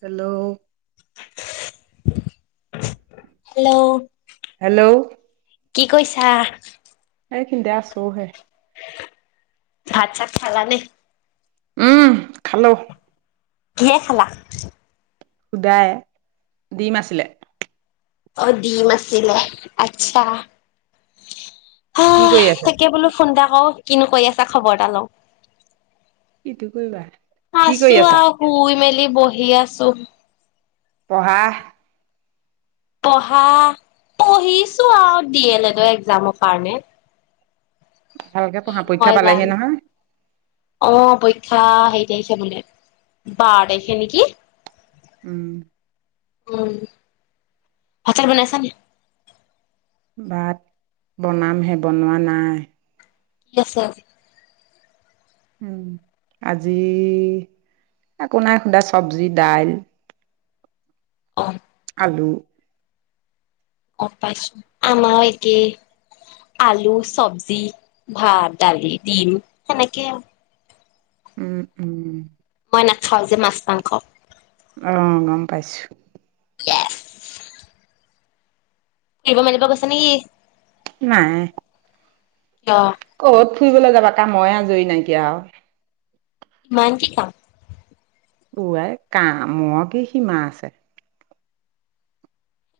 Hello, hello, hello কি কৈছা? এইখিনতে আছোহে। ভাত চাত খালা নে? উম, খালো। কিহে খালা? সুদায়, দিম আছিলে। অ, ডিম আছিলে। আচ্ছা', হ কি কৰি আছা তাকে বোলো ফোনতা অ, কিনো কৈ আছা খবৰ এটা লওঁ। কিটো কৰিবা কি কৰি আছো আছা আও, শুই মেলেলি বহি আছো। পঢ়া, পঢ়া, পঢ়িছো আও ডি এল এড একজামৰ কাৰণে। ভালকে কি পঢ়া নো পৰীক্ষা হয় পালেহি জানো, নহয় অ' প পৰীক্ষা হেই তাৰিখে বোলে, বাৰ তাইখে নেকি? উম, উম, ভাত-চাত বনাইছা নি? ভাত বনামহে বনোৱা নাই। কি আছে আজি? উম, আজি একো নাই সোদা চবজি, দাইল। অ খালো অ পাইছো আমাৰ একে, আলু, চবজি, ভাত, দালি, ডিম, সেনেকেই আও। উম উম মই নাখাওঁ যে মাছ মাংস। অ গম পাইছোঁ ইয়েছ। ক'ৰবাত ফুৰিবলৈ গৈছে নেকি নাই কিয় কত ফুৰিবলৈ যাবা কামই আজৰি নাইকিয়া আৰু ইমান কি কাম ৱাই কা ম কি সীমা আছে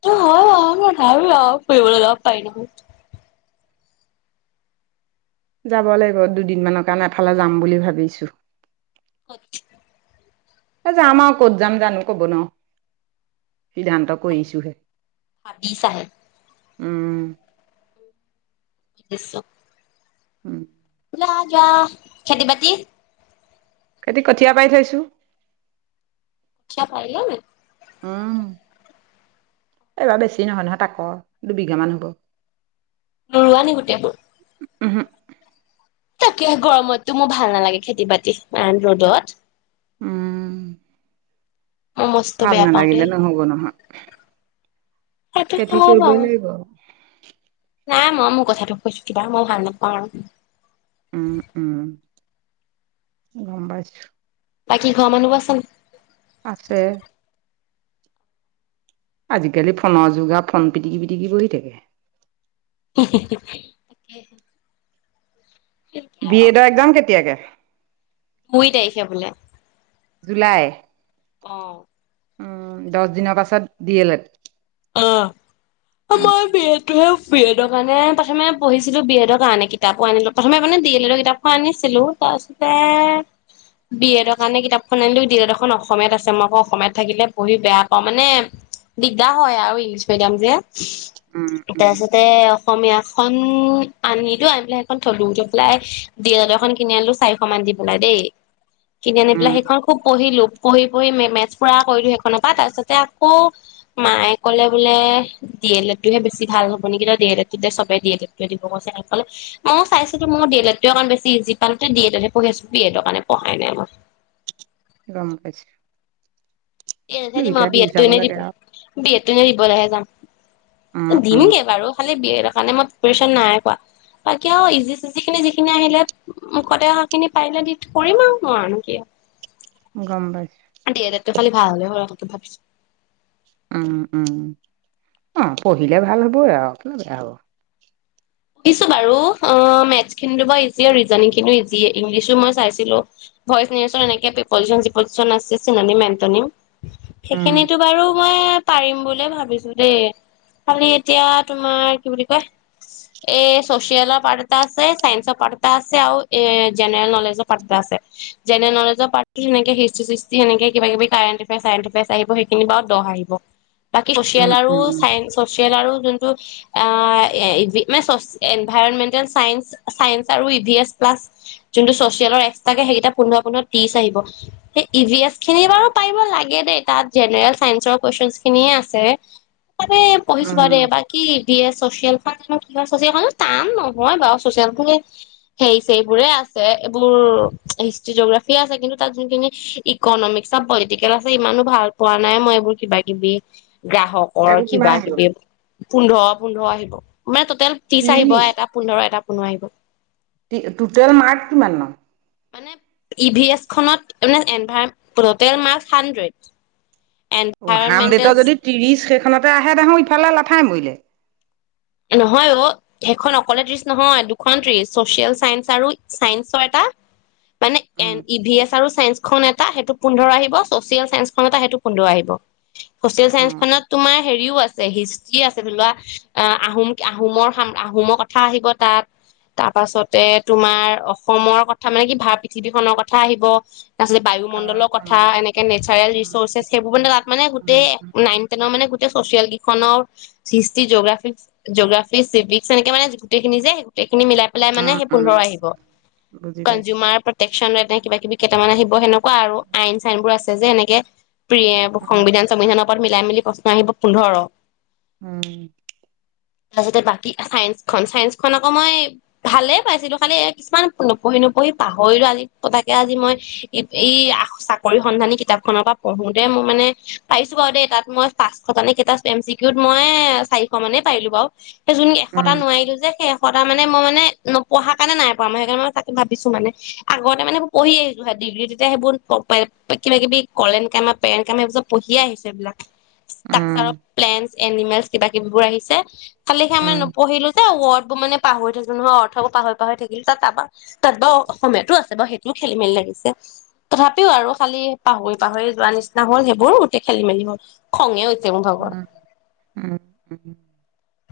অ ন ভাল পাও ফুৰিবলৈ লগ পায় বহুত যাব লাগিব দুদিনমানৰ কাৰণে এফালে যাম বুলি ভাবিছো কত যাম আৰু কত যাম জানো কব নোৱাৰো সিদ্ধান্ত কৰিছোহে হাবি চাহ উম দিছো উম যোৱা খেতি বাতি খেতি কঠীয়া পাৰি থৈছো পাৰিলাই নি এইবাৰ বেছি নহয় নহয় ত আকৌ দুবিঘামান হ'ব নৰুৱা নে গোটেইবোৰ ওহোঁ তাকে গৰমততো মোৰ ভাল নালাগে খেতি বাতি ৰ'দত উহ মই মস্ত ভাল বেয়া পাওঁ নালাগিলে দেই নহব নহয় সেইটো খেতি হয় কৰিবই বাৰু লাগিব ই নাই মই মোৰ কথাটো কৈছো কিবা মই ভাল নাপাওঁ আৰু উম উম গম পাইছো বাকী ঘৰ মানুহ বোৰ আচে নাই আছে আজিকালি ফোনৰ যগাৰ ফোন পিটিকি পিটিকি বহি থাকে হি হি বিয় এডৰ একজাম কেতিয়াকে দুই তাৰিখে বোলে জুলাই অ উম দহ দিনৰ পাছত দিলে অ মই বেয়াটো হে বি এডৰ কাৰণে প্ৰথমে পঢ়িছিলো বি এডৰ কাৰণে কিতাপো আনিলো প্ৰথমে মানে ডি এল এডৰ কিতাপখন আনিছিলো তাৰপিছতে বি এডৰ কাৰণে কিতাপখন আনিলো ডি এড এখন অসমীয়াত আছে মই আকৌ অসমীয়াত থাকিলে পঢ়ি বেয়া পাওঁ মানে দিগদাৰ হয় আৰু ইংলিছ মিডিয়াম যে উম উম তাৰপিছতে অসমীয়াখন আনিতো আনি পেলাই সেইখন থলুটো পেলাই দ এখন কিনি আনিলো চাৰিশ মান দি পেলাই দেই কিনি আনি পেলা উম সেইখন খুব পঢ়িলো পঢ়ি পঢ়ি মেছ পুৰা কৰিলো সেইখনৰ পৰা তাৰ পিছতে আকৌ মায়ে ক'লে বোলে ডি এল এডটো বেছি ভাল হব নেকি তাই এল এডবে ডি এল এড দিব কৈছে কলে ময়ো চাইছো ময়ো ডি এল এড কাৰ বেছি ইজি পাম ডি এডে পঢ়ি আছো বি এডৰ কাৰণে পঢ়াই নাই মই গম পাইছো এনেহে দিম আ বিয়েতটো এনেই দিম লাগে আৰু বিয়েতটো এনেই দিব লহে যাম উম উম দিমগে বাৰু খালি বিয়েট সেই কাৰণে মই প্ৰিপ্যেচন নাই কোৱা বাকী আৰু বাকী যিখিনি আহিলে মুখতে অহাখিনি পাৰিলে দি কৰিম আৰু মই আৰু ক গম পাইছো ভাল হলে হল ভাবিছো উম উম অ পঢ়িলে ভাল হবই আৰু কীয় বেয়া হব সুধিছো বাৰু মেথছ খিনি ইজি ৰিজনিং খিনিও ইজিয়ে ইংলিছো মই চাইছিলো ভইচ নিউচৰ এনেকে পিপজিচন চিপজিচন আছে চিন মেটনিম উম সেইখিনিতো বাৰু মই পাৰিম বুলিয়ে ভাবিছো দেই খালি এতিয়া তোমাৰ কি বুলি কয় এ চচিয়েলৰ পাৰ্ট এটা আছে চাইঞ্চৰ পাৰ্ট এটা আছে আৰু এ জেনেৰেল নলেজৰ পাৰ্ট এটা আছে জেনেৰেল নলেজৰ পাৰ্টটো তেনেকে হিষ্ট চিষ্টি সেনেকে কিব কিবি কাৰেণ্ট এফায়াৰচ চাৰেন এফায়াৰচ আহিব সেইখিনি বাৰু দহ আহিব বাকী উম চচিয়েল আৰু উম চাইন্স চচিয়েল আৰু যোনটো অ এ মানে এনভাইৰমেন্টেল চ চন্স আৰু ই ভি এছ প্লাচ যোনটো চচিয়েলৰ এক্সট্ৰাকে সেইকেইটা পোন্ধ পোধৰ টিচ আহিব সেই ই ভিএচ খিনি বাৰু পাৰ লাগে দেই তাত জেনেৰেল চাইন্সৰ কুৱেশন খিনিয়ে আছে মানে পঢ়িছো উম বাৰো দেই বাকী জি এছ চচিয়েল কতনো চচিয়েলজি টান নহয় বাৰু চচিয়েল এইবোৰে আছে এইবোৰ হিষ্ট্ৰি জিঅগ্ৰাফি আছে কিন্তু তাত যোনখিনি ইকনমিক বা পলিটিকেল আছে ইমানো ভাল পোৱা নাই মই এইবোৰ কিবা কিবি গ্ৰাহকৰ সেইবোৰ কিবা কিমান আহিব কিবি পোন্ধ পোন্ধৰ আহিব মই ত টোতেল তিছ আহিব ত্ৰিশ এটা পোন্ধৰ এটা নোৱাৰিব টোটেল মাৰ্ক কিমান ন মানে ই ভি এছ খত মানে টোটেল মাৰ্ক হাণ্ড্ৰেড অ এনভাইৰনমেন্টেল হানড্ৰেটৰ যদি ত্ৰিশ শেষ খনতে আহে দেখো ইফালে লাঠাই মৰিলে নহয় অ' সেইখন অকলে ত্ৰিছ নহয় দুখন ত্ৰিছ চচিয়েল চাইন্স আৰু চাইন্সৰ এটা মানে এ উম ই ভি এছ আৰু চাইন্স খন এটা সেইটো পোন্ধৰ আহিব চচিয়েল চাইন্স খন এটা সেইটো পোন্ধৰ আহিব চচিয়েল অ চাইন্স খনত তোমাৰ হেৰিও আছে হিষ্ট্ৰি আছে ধৰি লোৱা আহ আহোম আহোমৰ আহোমৰ কথা আহিব তাত তাৰ পাছতে তোমাৰ অসমৰ কথা মানে কি ভ পৃথিৱীখনৰ কথা আহিব তাৰপিছত অ বায়ুমণ্ডলৰ অ কথা এনেকে নেচাৰেল উম ৰিচৰ্চেছ সেইবোৰ মানে উম তাত মানে উম গোটেই উম নাইন তেনৰ মানে ছচিয়েল কেইখনৰ হিষ্ট্ৰি জিঅগ্ৰফি চিভিক্স এনেকে মানে গোটেইখিনি যে গোটেই গোটেই খিনি মিলাই বিলাই উম সেই উম পোন্ধৰ আহিব বুজি পাইছো কনজোমাৰ নে কিবা কিবি কেইটামান আহিব কোৱা আৰু আইন চাইন বোৰ আছে যে এনেকে প্ৰিয়ে উম সংবিধান চংবিধানত পৰত মিলাই মেলি প্ৰশ্ন আহিব পোন্ধৰ উম তাৰপিছতে বাকী চাইন্স খন চাইন্স খন আকৌ মই ভালে পাইছিলো খালি কিছুমান নপঢ়ি নপঢ়ি পাহৰিলো আজি পতাকে আজি মই এই চাকৰি সন্ধানী কিতাপ খনৰ পৰা পঢ়োতে মই মানে পাইছো বাৰু দেই তাত মই পাঁচটান ক এম চউত মই চাৰিটা মানে পাইলো বাৰু সেই যোন এশতা উম নোৱাৰিলো যে সেই সটা মানে মই মানে ন পঢ়াৰ কাৰণে নাই প় ম সেইকাৰণে মই তাকি ভিছো মানে আগতে মানে পঢ়ি আহিছো ডিগ্ৰী তেতিয়া সেইবোৰ কিবা কিবি কলেন কামাৰ পেৰেণ্ট কাম সবোৰ চব পঢ়িয়ে আহিছো এইবিলাক ষ্ট্ৰাকচাৰ উম অ প্লেন এনিমেলছ কিবা বোৰ আহিছে কালি সি আমে উম পঢিলো যে ওড মানে পাহৰি থাকিল নহয় অৰ্থ পাহৰি পাহৰি থাকিলো তাত আৰু তাত বাৰ অসমীয়াতো আছে বাৰু সেইটোও খেলি মেলি লাগিছে তথাপিও আৰু খালি পাহৰি পাহৰি যোৱা নিচিনা হল সেইবোৰ গোটেই খেলি মেলি হল খঙে ভাব উম উম উম উম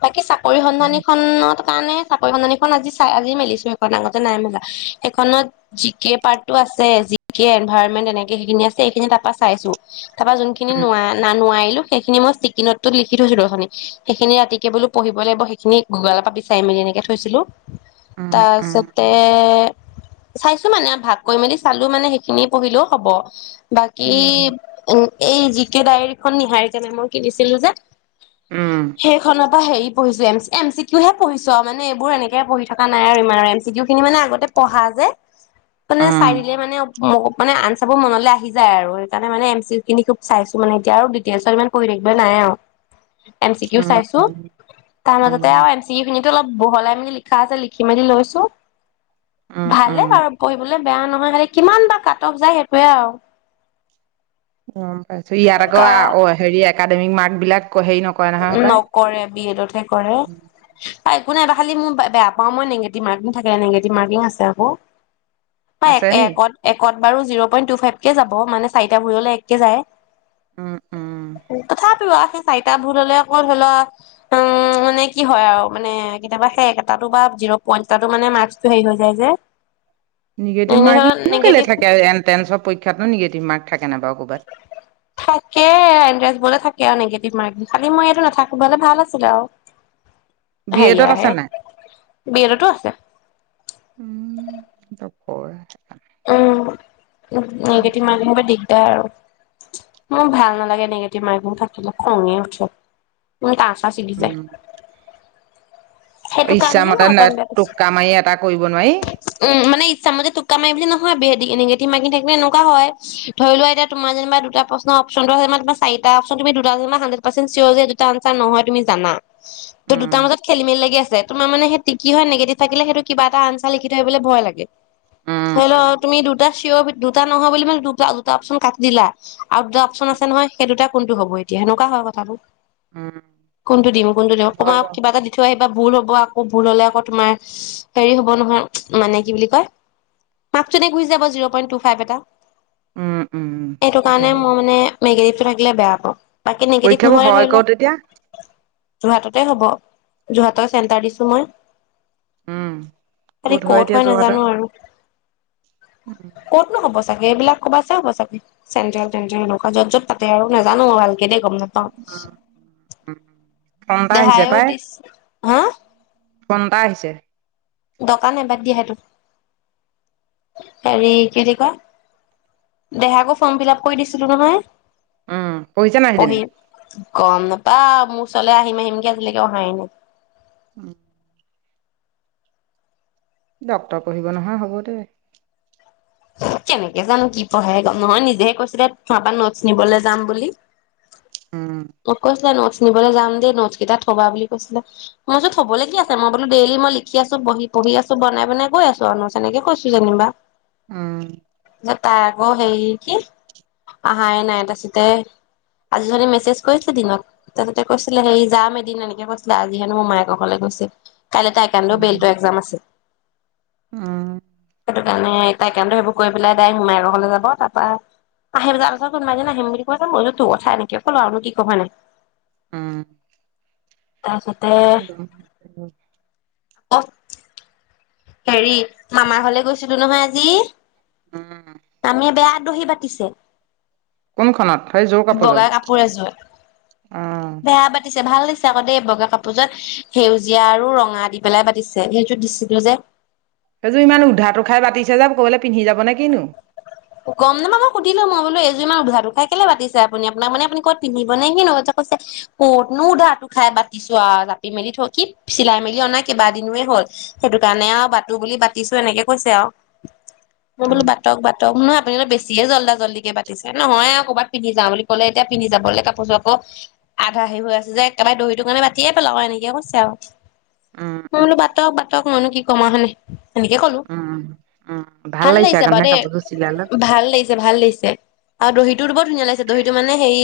বাকি চাক‌ পৰিসন্ধানীখনত তানে চাকৰি সন্ধানীখন আজি চাই আজি মেলিছো সেইখন আগতে নাই মেলা সেইখনত জিকে পাৰ্টটো আছে যি কে এনভাইৰনমেন্ট এনেকে সেইখিনি আছে সেইখিনি তাৰ পৰা চাইছো তথা যোনখিনি উম ন নোৱাৰিলো সেইখিনি মই চিকিনত লিখি থৈছিলোখি সেইখিনি ৰাতি বোলো পঢ়িব লাগিব সেইখিনি গুগলৰ পৰা বিচাৰি মেলি এনেকে থৈছিলো উম তাৰ উম, পিছতে চাইছো মানে ভাগ কৰি মেলি চালো মানে সেইখিনি পঢ়িলেও হব বাকী উম, উ এই জি কে ডায়েৰীখন নীহাৰিকা মেমৰ মই কিনিছিলো যে উম, সেই ত পৰা হেৰি পঢ়িছো এম চিউহে পঢিছো আৰু মানে এইবোৰ এনেকে পঢ়ি থকা নাই আৰু ইমান আৰু এম চিউ খিনি মানে আগতে পঢ়া যে মানে উম, চাই দিলে মানে ম মানে আনচাৰ বোৰ মনলৈ আহি যায় আৰু সেইকাৰণে মানে এম চি ইউ খিনি খুব চাইছো মানে এতিয়া আৰু ডিটেইলছত ইমান পঢ়ি থাকিবে নাই এম চিকউ উম, চাই উম, তাৰ মাজতে উম। এম চি তো অলপ বহলাই মেলি লিখা আছে লিখি মেলি লৈছো উম, ভালে উম, বাৰু পঢ়িবলে বেয়া নহয় খালি কিমান বা কাটফ যায় সেইটোয়ে আৰু অ ইয়াত কা আক হেৰি একাডেমিক মাৰ্কবিলাক নকৰে বি এডতহে কৰে একো নাইব খালি মই বেয়া পাওঁ মই নিগটিভ মাৰ্কিং থাকে নিগেটিভ মাৰ্কিং আছে আকৌ এক আছে নি? একত একত বাৰু জিৰ' পইণ্ট টু ফাইভ কে যাব মানে চাৰিটা ভৰিলৈ একে যায় উম, উম, তথাপিও বা [unintelligible] এটা ভুল হলে আকৌ ধৰি লোৱা উম মানে কি হয় আৰু মানে কেতিয়াবা শে একেটা বা জিৰ পইন এ মানে মাচ্ছটো হৈ যায় যে নিগেটিভ এনে ধৰ মাৰ্ক কে কে নিগেটিভ থাকে এণ্ট্ৰেঞ্চৰ পৰীক্ষাতো নিগেটিভ মাৰ্ক থাকে নে বাৰু ক'ৰবাত? থাকে থাকে আৰু নিগেটিভ মাৰ্ক খালি মই এইটো নাথাকো হলে ভাল আছিলে আৰু‌ বি এডত সেইয়াৰ আছে নাই? হে ভিডিঅ' টো আছে হয় উম উম, নিগেটিভ মাৰ্কিনৰ বা দিগদাৰ আৰু মোৰ ভাল নালাগে নিগেটিভ মাইক ম থাকে খঙে উঠে ম সাঁচি দি যায় উম। সেইটো কাৰণেহে ইচ্ছামতে মই অকণ নে- টোক্কা মাৰি এটা কৰিব নোৱাৰি। বেয়াছো উম মানে ইচ্ছা মই যে টোককা মাৰি বুলি ন ন নিগেটিভ ম্কিন থাকিলে এনেুৱা হয় ধৰি লোৱা এয়া তোমাৰ যেনিবা দুটা প্ৰশ্ন অপশন আ তাৰ চাৰিটা অপচন তুমি দুটা হানডেৰেট পাৰ্চ চিয়ৰ যে দুটা আনঞ্চাৰ নহয় তুমি জানা তই উম, দুটাৰ মাজত খেলি মেলি লাগি তোমাৰ মানে সেই কিয় নেগেটিভ থাকিলে সেইটো কিবা এটা আনচাৰ লিখি থৈ আহিবলৈ ভয় লাগে, উম, হ লও উম, তুমি দুটা চিয়ৰ দুটা নহয় বুলি মানে দু দুটা অপচন কাটি দিলা আৰু দুটা অপশন আছে নহয় সেই দুটা কোনটো হব এতিয়া সেনেকুৱা হয় কথাটো উম, কোনটো দিম কোনটো দিম হয় তোমাক বাৰু কিবা এটা সেইটো। দি থৈ আহিব ভুল হলে আকৌ তোমাৰ হ হব নহয় মানে কি বুলি কয় মাক্ এনেই গোছি যাব জিৰ পই ফাইপ এটা উম, উম, এইটো সেইটো কাৰণে হয়। মই মানে মেগ থাকিলে বেয়া পাওঁ বাকী নিগেটিভ পৰীক্ষাবোৰ নহয় হয় ধৰি ক'ত এতিয়া লোৱা যোৰহাটতে হব যোৰহাটৰ চেণ্টাৰ দিছো মই উম আৰি কত হয় নাজানো আৰু কতনো হ'ব চাগে এইবিলাক কবাত ছিব ছাবি চেট্ৰেলে টেন্টেল একুৱা য' য'ত পাতে আৰু নাজানো ভালকে কেনে গম নাপাওঁ ফোন এটা দেহাইও দিছ হা ফনটা আহিছে দোকান এবাদ দিয়াহেটো হেৰি কি বুলি কয় দেহকৌ ফৰ্ম ফিল আপ কৰি দিছিলো নহয় উম পঢ়িছে নাই সেইজনী পঢ়ি গম দোটা মোৰ ওচৰলৈ আহিম আহিমগে আজিলৈকে অহাই নাই উম ডক্তৰ পঢ়িব নহয় হ'ব দে কেনেকে জানো কি পঢ়ে গম নহয় নিজেহে কৈছিলে তাৰ পৰা নোটচ নিবলৈ যাম বুলি উম অ কৈচিলা নিবলৈ যাম দেই নোটছ কেইটা থবা বুলি কৈছিলে মইতো থবলৈ কি আছে মই বোলো ডেইলি মই লিখি আছো পঢি আছো বনাই বনাই গৈ আছো আৰু নোজ তেনেকে কৈছো যেনিবা উম তাই আকৌ হেৰি কি অহাই নাই তাৰপিছতে আজি যদি মেছেজ কৰিছিলে দিনত তাৰপছতে কৈছিলে হেৰি যাম এদিন এনেকে কৈছিলে আজি হেনো মোমায়েকৰ ঘলে গৈছিল কাইলৈ তাই কান্দো উম বেলটোৰ একজাম আছে। উম। সেইকাৰণে তাই কামটো সেইবোৰ কৰি পেলাই মোমায়েকৰ ঘৰলৈ যাব। তাৰপৰা আহি পেলাই তাৰপিছত কোনোবা এদিন আহিম বুলি কৈছে। মই বোলো তোৰ কথা এনেকে ক'লো আৰুনো কি কম হয়নাই? উম। তাৰপিছতে [unintelligible] অ'ফ হেৰি মামাৰ ঘৰলে গৈছিলো নহয় আজি! উম, আমি বেয়া দহি বাতিছে। কোনখনত? সেই যোৰ কাপোৰযোৰ? বগা কাপোৰ এযোৰত অ'। বেয়া বাতিছে ভাল দিছে আকৌ দে, বগা কাপোৰযোৰত সেউজীয়া আৰু ৰঙা দি পেলাই বাতিছে সেইটোত দিছিলো যে। সেইযোৰ ইমান উধাতো খাই বাতিছে যে ক'ৰবালৈ পিন্ধি যাব নে কিনো? গম নাপাও মই সুধিলো মই বোলো এযোৰ ইমান উধাটো খাই কেলে বাতিছে আপুনি, আপোনাক মানে আপুনি ক'ত পিন্ধিব নে কিনো? কৈছে ক'তনো উধাটো খাই বাতিছো আৰু জাপি মেলি থৈ, কি চিলাই-মেলি অনা কেইবাদিনোৱে হ'ল, সেইটোকাৰণে আৰু বাতো বুলি বাতিছো এনেকে কৈছে আৰু। মই বোলো উম বাতক বাত বাতক নহয় আপুনি বেছিয়ে জলদা-জলদিকে বাতিছে, নহয় আৰু ক'ৰবাত পিন্ধি যাও বুলি ক'লে, এতিয়া পিন্ধি যাবলৈ কাপোৰযোৰ আকৌ আধা হে হৈ আছে যে, একেবাৰে দহিটো কাৰণে বাতিয়ে পেলাও আও এনেকে কৈছে আও। উম মই উম বোলো বাতক বাতক মইনো কি কম আউ হয় নে? সেনেকে ক'লো। উম উম ভাল লাগিছে আগনিচিনা কাপোৰযোৰ চিলালত ভাল লাগিছে ভাল লাগিছে। [unintelligible] আৰু দহিটো বৰ ধুনীয়া লাগিছে, দহিটো মানে হেৰি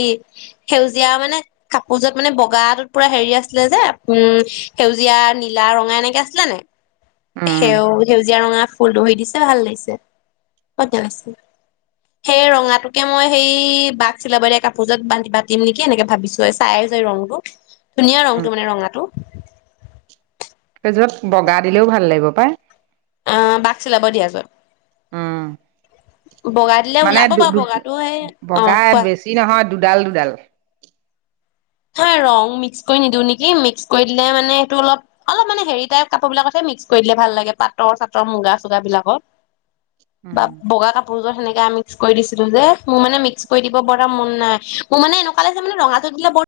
সেউজীয়া মানে, কাপোৰযোৰত মানে বগাটোত পুৰা হেৰি আছিলে যে উম, সেউজীয়া নীলা-ৰঙা এনেকে আছিলে নে? উম সেউ-সেউজীয়া-ৰঙা ফুল দহি দিছে ভাল লাগিছে। সেই ৰঙাটোকে মই সেই বাক চিলাব দিয়া কাপোৰযোৰত বা-বাতিম নেকি! এনেকে ভাবিছো চাই যে ৰংটো ধুনীয়া উম ৰঙটো মানে ৰঙাটো। সেইযোৰত বগা দিলেও ভাল লাগিব পাই। অ' বাক চিলাব দিয়াযোৰত। উম বগা দিলে মানে ওলাব বাৰু দু-দু বগাটো সেই অ বগা কোৱা বেছি নহয়, দুডাল দুডাল। সেই ৰং মিক্স কৰি নিদিও নেকি, মিক্স কৰি দিলে মানে সেইটো অলপ, অলপ মানে হেৰি টাইপ কাপোৰবিলাকতহে মিক্স কৰি দিলে ভাল লাগে পাটৰ-চাটৰ, মুগা-চুগা বিলাকত। বা উম বগা কাপোৰযোৰত সেনেকে। ইয়াৰ মিস্ক কৰি দিছিলো যে, মোৰ মানে মিক্স কৰি দিব বৰ এটা মন নাই, মোৰ মানে এনেকুৱা লাগিছে মানে ৰঙাযোৰ দিলে বৰ